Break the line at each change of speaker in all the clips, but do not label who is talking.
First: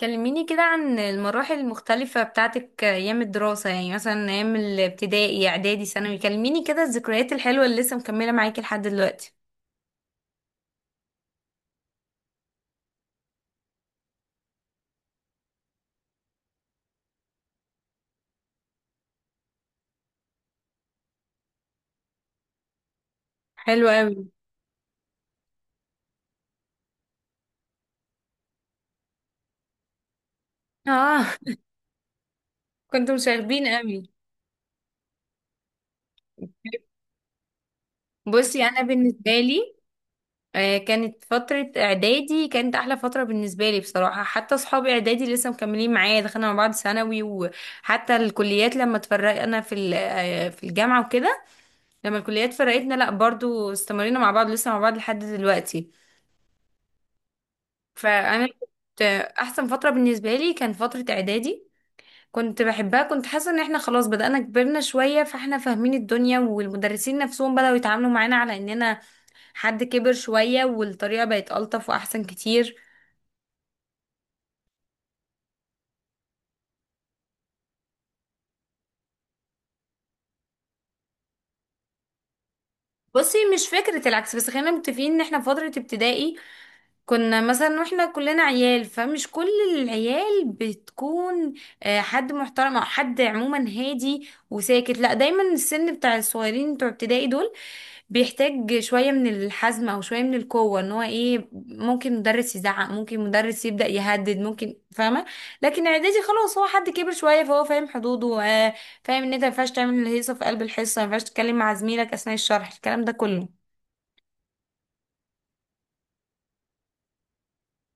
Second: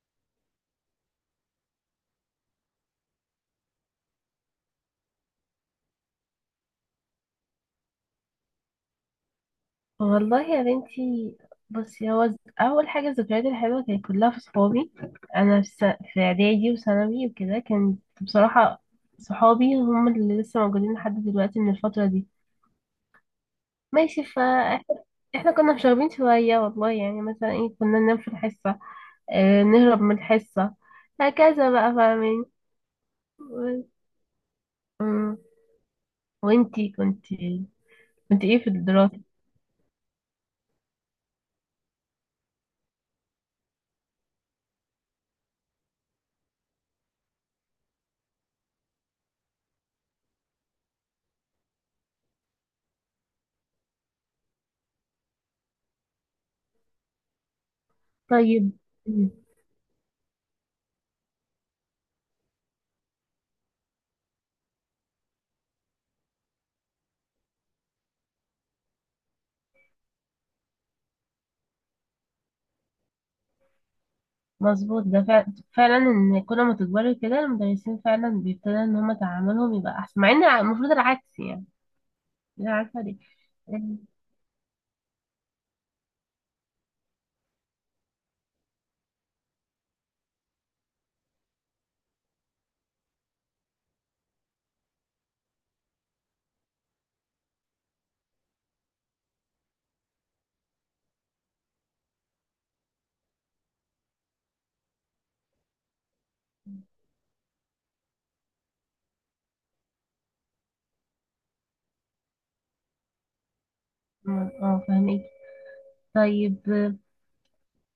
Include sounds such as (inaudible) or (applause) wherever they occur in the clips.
كلميني كده عن المراحل المختلفة بتاعتك أيام الدراسة، يعني مثلا أيام الابتدائي إعدادي ثانوي. كلميني كده الذكريات الحلوة اللي لسه مكملة معاكي لحد دلوقتي.
والله يا بنتي. بصي، هو اول حاجه الذكريات الحلوه كانت كلها في صحابي. انا في س- في اعدادي وثانوي وكده كانت بصراحه صحابي هم اللي لسه موجودين لحد دلوقتي من الفتره دي.
حلو قوي.
ماشي. احنا كنا مشاغبين شويه والله، يعني مثلا ايه كنا ننام في الحصه، اه نهرب من الحصه،
اه.
هكذا بقى، فاهمين.
(laughs) كنتوا مشاغبين
و-
قوي.
مم. وانتي كنتي كنت ايه
بصي،
في
أنا
الدراسه؟
بالنسبة لي، كانت فترة إعدادي كانت أحلى فترة بالنسبة لي بصراحة. حتى أصحابي إعدادي لسه مكملين معايا، دخلنا مع بعض ثانوي، وحتى الكليات لما اتفرقنا في ال- آه، في الجامعة وكده. لما الكليات فرقتنا، لأ برضو استمرينا مع بعض، لسه مع بعض لحد دلوقتي. فانا
طيب.
كنت احسن فتره بالنسبه لي كان فتره اعدادي. كنت بحبها، كنت حاسه ان احنا خلاص بدأنا كبرنا شويه، فاحنا فاهمين الدنيا، والمدرسين نفسهم بدأوا يتعاملوا معانا على اننا حد كبر شويه، والطريقه بقت ألطف واحسن كتير.
مظبوط، ده فعلا ان كل ما تكبري كده المدرسين فعلا بيبتدوا ان هما تعاملهم يبقى احسن، مع ان المفروض العكس يعني. انا عارفه ليه.
بصي، مش فكره العكس، بس خلينا متفقين ان احنا في فتره ابتدائي كنا مثلا، واحنا كلنا عيال، فمش كل العيال بتكون حد محترم، او حد عموما هادي وساكت، لا. دايما السن بتاع الصغيرين بتوع ابتدائي دول بيحتاج شوية من الحزم او شوية من القوة، ان هو ايه، ممكن مدرس يزعق، ممكن مدرس يبدأ يهدد، ممكن، فاهمة؟ لكن اعدادي خلاص، هو حد كبر شوية فهو فاهم حدوده. فاهم ان انت مينفعش تعمل الهيصة في قلب الحصة، مينفعش تتكلم مع زميلك اثناء الشرح، الكلام ده كله.
اه، فاهمك. طيب،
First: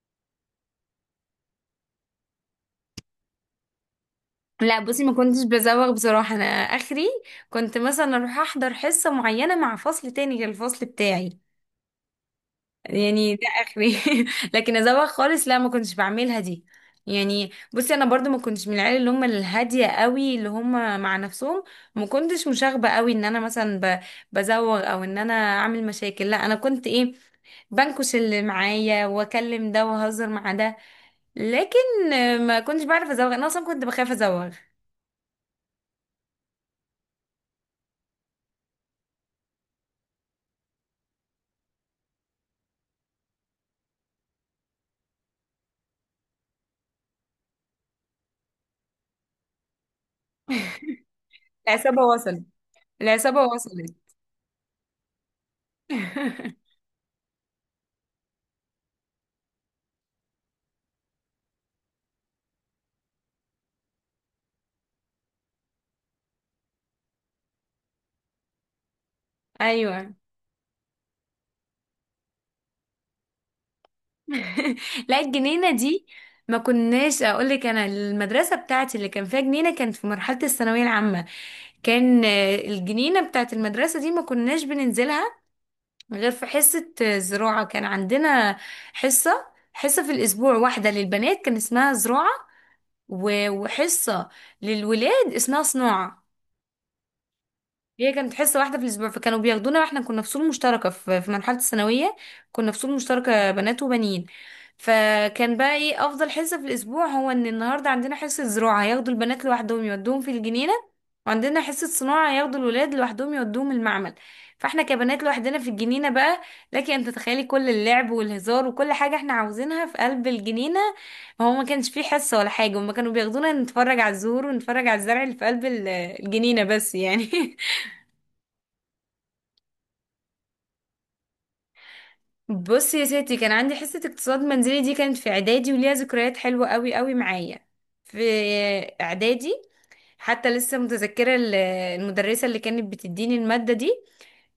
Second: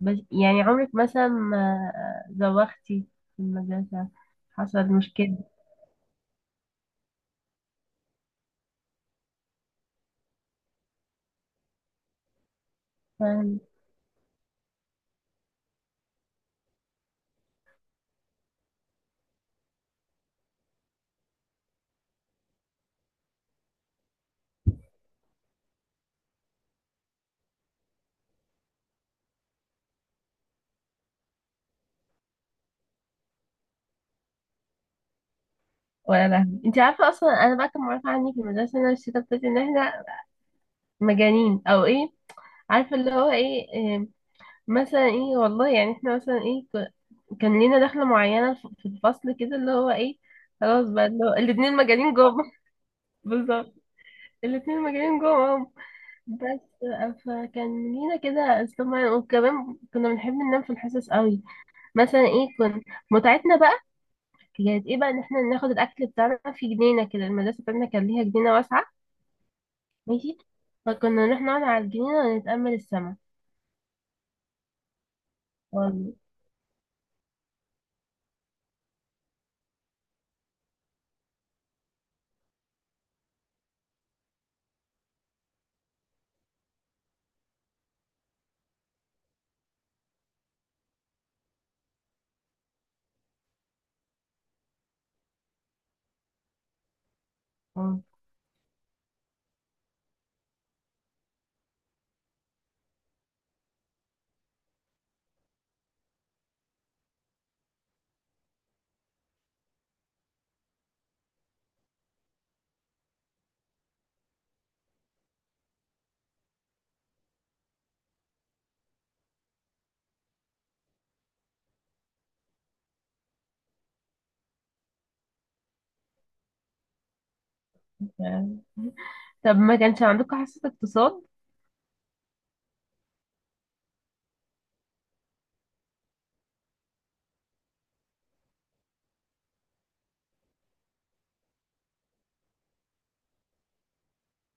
بس يعني عمرك مثلا ما زوختي في المدرسه،
لا،
حصل
بصي ما
مشكله؟
كنتش بزوغ بصراحة. انا اخري كنت مثلا اروح احضر حصة معينة مع فصل تاني غير الفصل بتاعي، يعني ده
فاهم.
اخري. (laughs) لكن ازوغ خالص، لا ما كنتش بعملها دي. يعني بصي، انا برضو ما كنتش من العيال اللي هم الهادية قوي، اللي هم مع نفسهم. ما كنتش مشاغبة قوي، ان انا مثلا بزوغ او ان انا اعمل مشاكل، لا. انا كنت ايه، بنكش اللي معايا واكلم ده واهزر مع ده. لكن ما كنتش بعرف ازوغ، انا اصلا كنت بخاف ازوغ.
ولا لا، انت عارفه اصلا انا بقى كان معروف عني في المدرسه ان انا الشتا بتاعتي ان احنا مجانين او ايه. عارفه اللي هو ايه، مثلا ايه والله، يعني احنا مثلا ايه، كان لينا دخلة معينة في الفصل كده اللي هو ايه، خلاص بقى اللي هو الاتنين
العصابة
مجانين جوه
وصلت،
(laughs)
العصابة
بالظبط،
وصلت.
الاتنين مجانين جوه. بس
(laughs)
آه، فكان لينا كده اسلوب. وكمان كنا بنحب ننام في الحصص قوي، مثلا ايه متعتنا بقى كانت ايه بقى، ان احنا ناخد الاكل بتاعنا في جنينة كده. المدرسة بتاعتنا كان ليها جنينة واسعة،
ايوه.
ماشي. فكنا نروح نقعد على الجنينة ونتأمل السما.
(laughs) لا، الجنينة دي،
والله.
ما كناش اقول لك، انا المدرسة بتاعتي اللي كان فيها جنينة كانت في مرحلة الثانوية العامة. كان الجنينة بتاعت المدرسة دي ما كناش بننزلها غير في حصة زراعة. كان عندنا حصة حصة في الأسبوع، واحدة للبنات كان اسمها زراعة، وحصة للولاد اسمها صناعة.
آه.
هي كانت حصة واحدة في الأسبوع، فكانوا بياخدونا واحنا كنا في فصول مشتركة، في مرحلة الثانوية كنا في فصول مشتركة بنات وبنين. فكان بقى ايه أفضل حصة في الأسبوع، هو إن النهاردة عندنا حصة زراعة، هياخدوا البنات لوحدهم يودوهم في الجنينة، وعندنا حصة صناعة ياخدوا الولاد لوحدهم يودوهم المعمل. فاحنا كبنات لوحدنا في الجنينة بقى. لكن انت تخيلي كل اللعب والهزار وكل حاجة احنا عاوزينها في قلب الجنينة. هو ما كانش فيه حصة ولا حاجة، هما كانوا بياخدونا نتفرج على الزهور ونتفرج على الزرع اللي في قلب الجنينة بس يعني. (laughs)
طب ما كانش عندكم حصة اقتصاد؟
بص يا ستي، كان عندي حصة اقتصاد منزلي، دي كانت في اعدادي وليها ذكريات حلوة قوي قوي معايا في اعدادي. حتى لسه متذكرة المدرسة اللي كانت بتديني المادة دي.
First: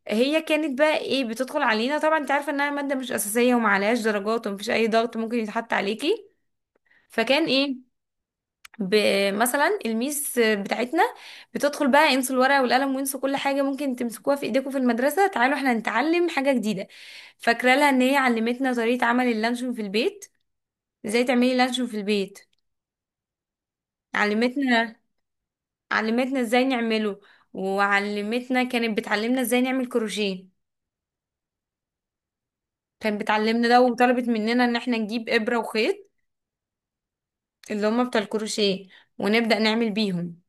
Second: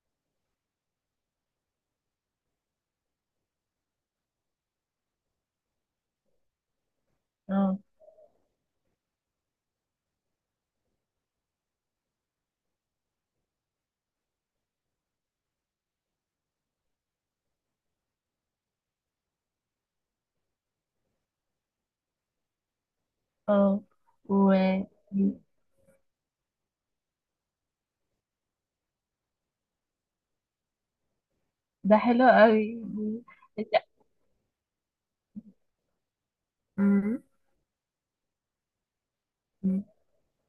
هي كانت بقى ايه، بتدخل علينا، طبعا انت عارفة انها مادة مش اساسية ومعلهاش درجات ومفيش اي ضغط ممكن يتحط عليكي. فكان
اه،
ايه، مثلا الميس بتاعتنا بتدخل بقى، انسوا الورقه والقلم وانسوا كل حاجه ممكن تمسكوها في ايديكم في المدرسه، تعالوا احنا نتعلم حاجه جديده. فاكره لها ان هي علمتنا طريقه عمل اللانشون في البيت. ازاي تعملي لانشون في البيت.
اه. و،
علمتنا علمتنا ازاي نعمله. وعلمتنا، كانت بتعلمنا ازاي نعمل كروشيه.
ده حلو قوي.
كانت بتعلمنا
انت.
ده وطلبت مننا ان احنا نجيب ابره وخيط،
مم.
اللي هما بتاع الكروشيه، ونبدا
مم.
نعمل بيهم.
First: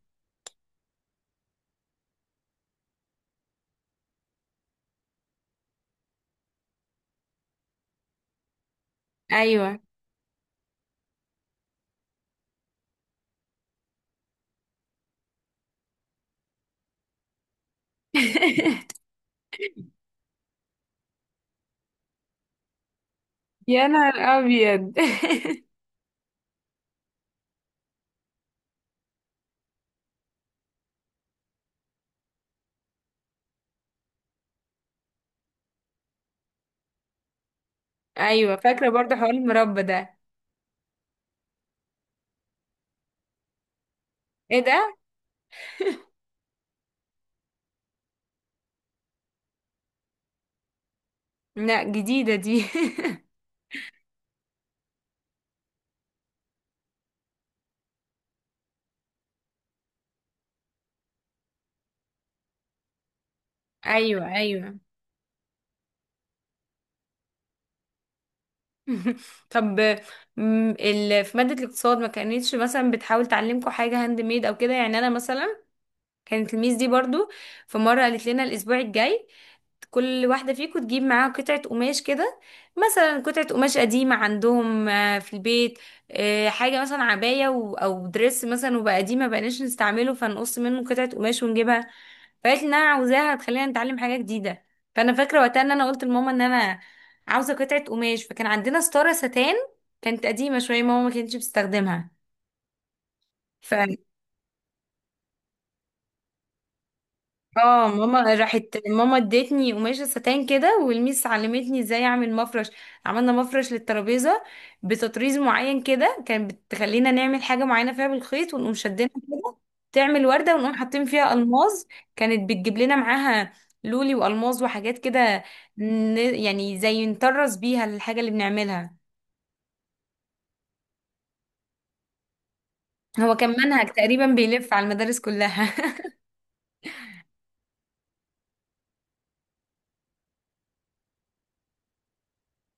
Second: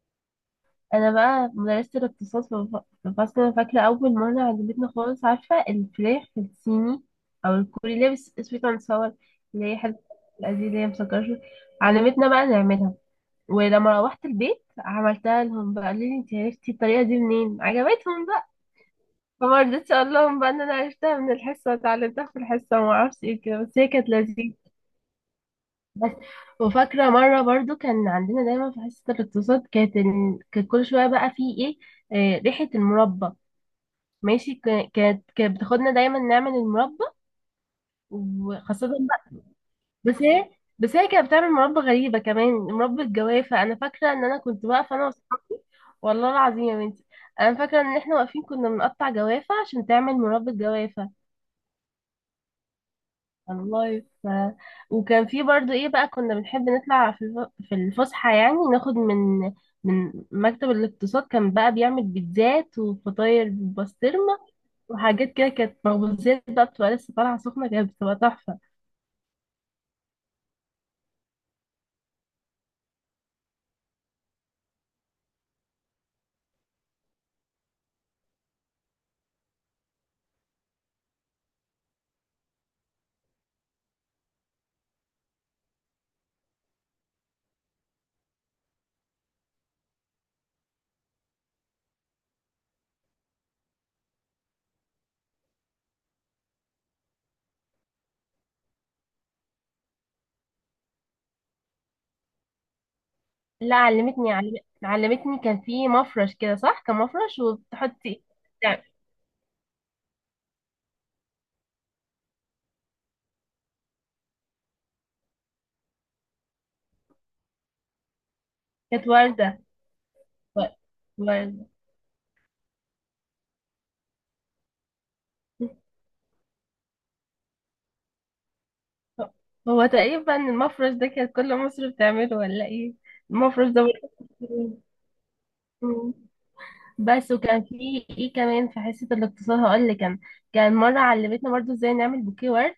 انا بقى مدرسة الاقتصاد في في فصل، أنا فاكرة اول مرة عجبتنا خالص، عارفة الفراخ في الصيني او الكوري اللي هي sweet and sour، اللي هي
ايوه.
حلوة، دي اللي هي مسكرة شوية. علمتنا بقى نعملها، ولما روحت البيت عملتها لهم بقى قالوا لي انت عرفتي الطريقة دي منين، عجبتهم بقى.
(laughs)
فما رضيتش اقول لهم بقى ان انا عرفتها من الحصة، اتعلمتها في الحصة وما اعرفش ايه كده، بس
يا
هي كانت
نهار
لذيذة.
ابيض. (laughs)
بس، وفاكرة مرة برضو كان عندنا دايما في حصة الاقتصاد كانت كانت كل شوية بقى في ايه، آه، ريحة المربى. ماشي، كانت بتاخدنا دايما نعمل المربى،
ايوه
وخاصة
فاكره برضه حوار
بقى،
المربى ده.
بس هي بس هي كانت بتعمل مربى غريبة كمان، مربى الجوافة، أنا فاكرة إن أنا
ايه
كنت
ده؟
واقفة أنا وأصحابي، والله العظيم يا بنتي، أنا فاكرة إن إحنا واقفين كنا بنقطع جوافة عشان تعمل مربى الجوافة.
لا جديده دي.
والله ف... وكان في برضو ايه بقى، كنا بنحب نطلع في في الفسحة، يعني ناخد من من مكتب الاقتصاد، كان بقى بيعمل بيتزات وفطاير
(laughs) ايوه
بالبسطرمة
ايوه.
وحاجات كده، كانت مخبوزات بقى بتبقى لسه طالعة سخنة، كانت بتبقى تحفة.
(laughs) طب، في ماده الاقتصاد ما كانتش مثلا بتحاول تعلمكم حاجه هاند ميد او كده يعني. انا مثلا كانت الميس دي برضو، في مره قالت لنا الاسبوع الجاي كل واحدة فيكم تجيب معاها قطعة قماش كده، مثلا قطعة قماش قديمة عندهم في البيت. حاجة مثلا عباية أو دريس مثلا، وبقى قديم ما بقناش نستعمله، فنقص منه قطعة قماش ونجيبها. فقالت لي إن أنا عاوزاها هتخلينا نتعلم حاجة جديدة. فأنا فاكرة وقتها إن أنا قلت لماما إن أنا عاوزة قطعة قماش، فكان عندنا ستارة ستان كانت قديمة شوية ماما ما كانتش بتستخدمها. ف
لا علمتني علم... علمتني كان في مفرش كده، صح، كان مفرش
اه
وبتحطي
ماما راحت
يعني
ماما ادتني قماشة ستان كده، والميس علمتني ازاي اعمل مفرش. عملنا مفرش للترابيزة بتطريز معين كده، كانت بتخلينا نعمل حاجة معينة فيها بالخيط ونقوم
كانت
شدينها كده،
وردة،
تعمل وردة
و...
ونقوم حاطين فيها
وردة.
ألماظ. كانت بتجيب لنا معاها لولي وألماظ وحاجات كده، يعني زي نطرز بيها الحاجة اللي بنعملها.
هو تقريبا المفرش ده كانت كل مصر بتعمله ولا ايه؟
هو كان
المفرش ده.
منهج تقريبا بيلف على المدارس كلها.
برضه، بس وكان في ايه كمان في حصة الاقتصاد هقول لك، كان كان مرة علمتنا برضو ازاي نعمل بوكيه ورد،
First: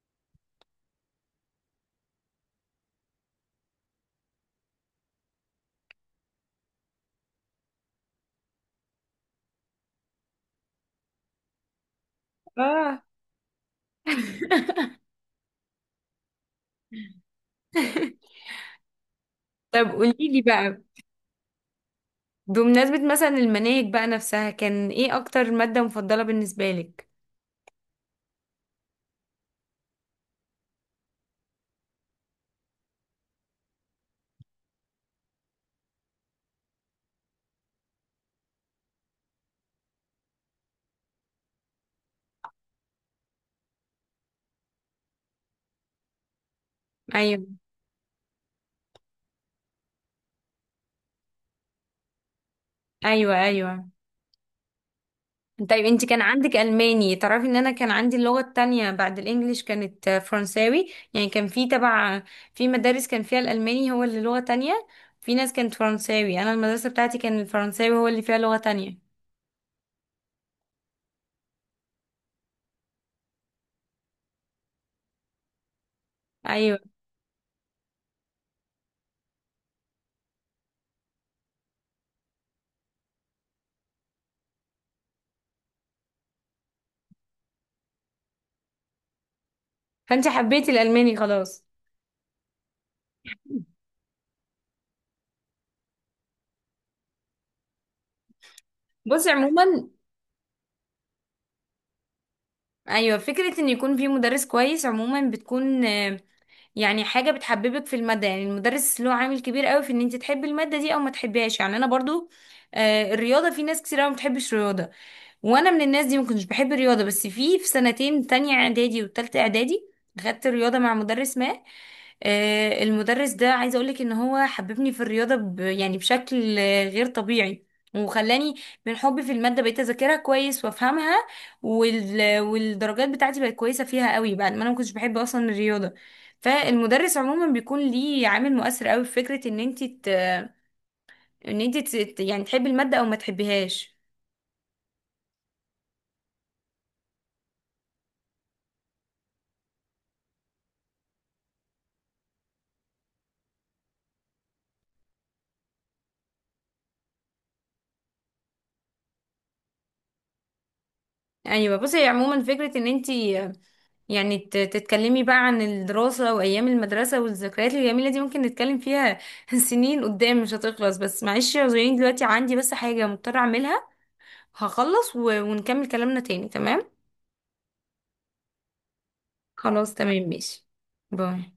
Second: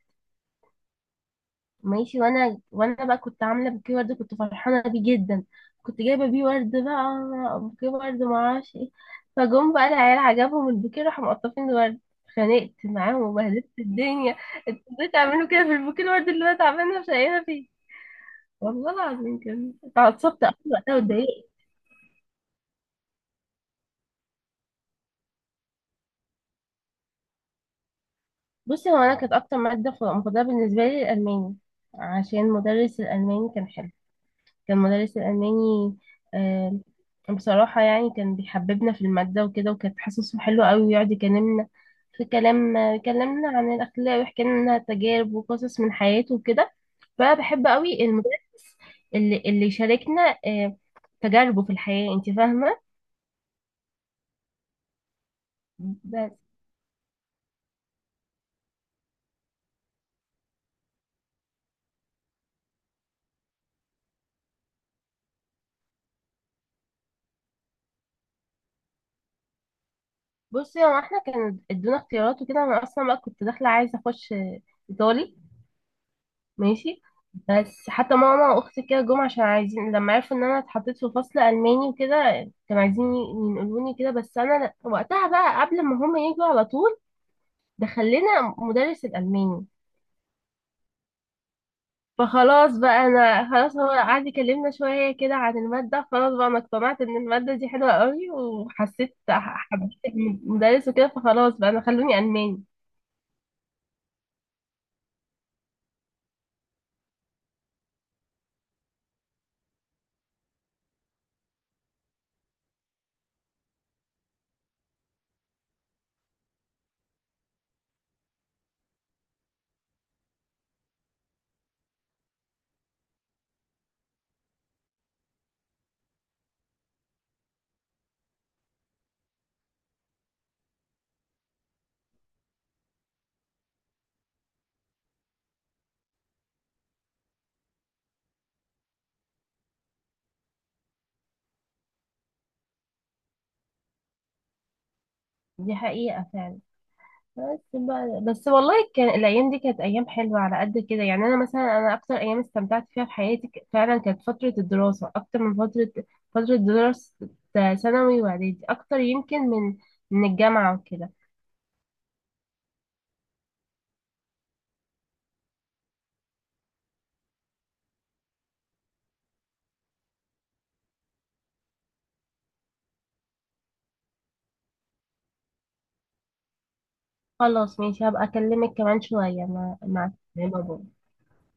ماشي. وانا بقى كنت عاملة بوكيه ورد كنت فرحانة بيه جدا، كنت جايبة بيه ورد بقى بوكيه ورد معرفش ايه، فجم بقى العيال عجبهم البوكيه راحوا مقطفين الورد،
(laughs)
اتخانقت
اه.
معاهم وبهدلت الدنيا. انتوا
(laughs)
ازاي تعملوا كده في البوكيه الورد اللي انا تعبانة مش لاقيها فيه؟ والله العظيم كان
طب قولي لي
اتعصبت أوي
بقى،
وقتها واتضايقت.
بمناسبة مثلا المناهج بقى نفسها، كان ايه اكتر مادة مفضلة بالنسبة لك؟
بصي هو انا كانت اكتر ماده مفضله بالنسبه لي الالماني، عشان مدرس الالماني كان حلو. كان مدرس الالماني، آه، بصراحه يعني كان بيحببنا في الماده وكده، وكانت حصصه حلوه قوي، ويقعد يكلمنا في كلام، يكلمنا عن الاخلاق ويحكي لنا تجارب وقصص من حياته وكده. فانا
ايوه
بحب قوي المدرس اللي شاركنا آه تجاربه في الحياه، انت فاهمه.
ايوه ايوه. طيب، انت كان
بس
عندك الماني؟ تعرفي ان انا كان عندي اللغة التانية بعد الانجليش كانت فرنساوي. يعني كان في تبع، في مدارس كان فيها الالماني هو اللي لغة تانية، في ناس كانت فرنساوي. انا المدرسة بتاعتي كان الفرنساوي هو اللي فيها لغة تانية.
بصي، هو احنا كان ادونا اختيارات وكده، انا اصلا بقى كنت داخله عايزه اخش آه، ايطالي،
ايوه،
ماشي. بس حتى ماما واختي كده جم عشان عايزين، لما عرفوا ان انا اتحطيت في فصل الماني وكده كانوا عايزين ينقلوني كده، بس انا وقتها بقى قبل ما هم يجوا على طول دخلنا مدرس الالماني.
فانت حبيتي الالماني خلاص.
فخلاص بقى انا خلاص، هو قعد يكلمنا شويه كده عن الماده، خلاص بقى انا اقتنعت ان الماده دي حلوه قوي، وحسيت
بصي عموما،
حبيت المدرس وكده، فخلاص بقى انا خلوني الماني.
ايوه فكرة ان يكون في مدرس كويس عموما بتكون، يعني حاجة بتحببك في المادة، يعني المدرس له عامل كبير قوي في ان انت تحبي المادة دي او ما تحبيهاش. يعني انا برضو الرياضة، في ناس كتير قوي ما بتحبش الرياضة، وانا من الناس دي ما كنتش بحب الرياضه. بس في سنتين تانية اعدادي وتالتة اعدادي، خدت رياضه مع مدرس ما. المدرس ده عايزه اقولك ان هو حببني في الرياضه يعني بشكل غير طبيعي. وخلاني من حبي في الماده بقيت اذاكرها كويس وافهمها. والدرجات بتاعتي بقت كويسه فيها قوي بعد ما انا ما كنتش بحب اصلا الرياضه. فالمدرس عموما بيكون ليه عامل مؤثر قوي في فكره ان انت يعني تحبي الماده او ما تحبيهاش.
دي حقيقه فعلا. بس بقى، بس والله كان الايام دي كانت ايام حلوه على قد كده، يعني انا مثلا انا اكتر ايام استمتعت فيها في حياتي فعلا كانت فتره الدراسه اكتر من فتره، فتره دراسه ثانوي واعدادي اكتر يمكن من من الجامعه وكده.
ايوه، بصي عموما فكره ان انت، يعني تتكلمي بقى عن الدراسه وايام المدرسه والذكريات الجميله دي، ممكن نتكلم فيها (laughs) سنين قدام مش هتخلص. بس معلش يا زوين، دلوقتي عندي بس حاجه مضطره اعملها، هخلص ونكمل كلامنا تاني، تمام؟
خلاص ماشي، هبقى اكلمك كمان شويه مع
خلاص تمام ماشي.
بابا.
باي.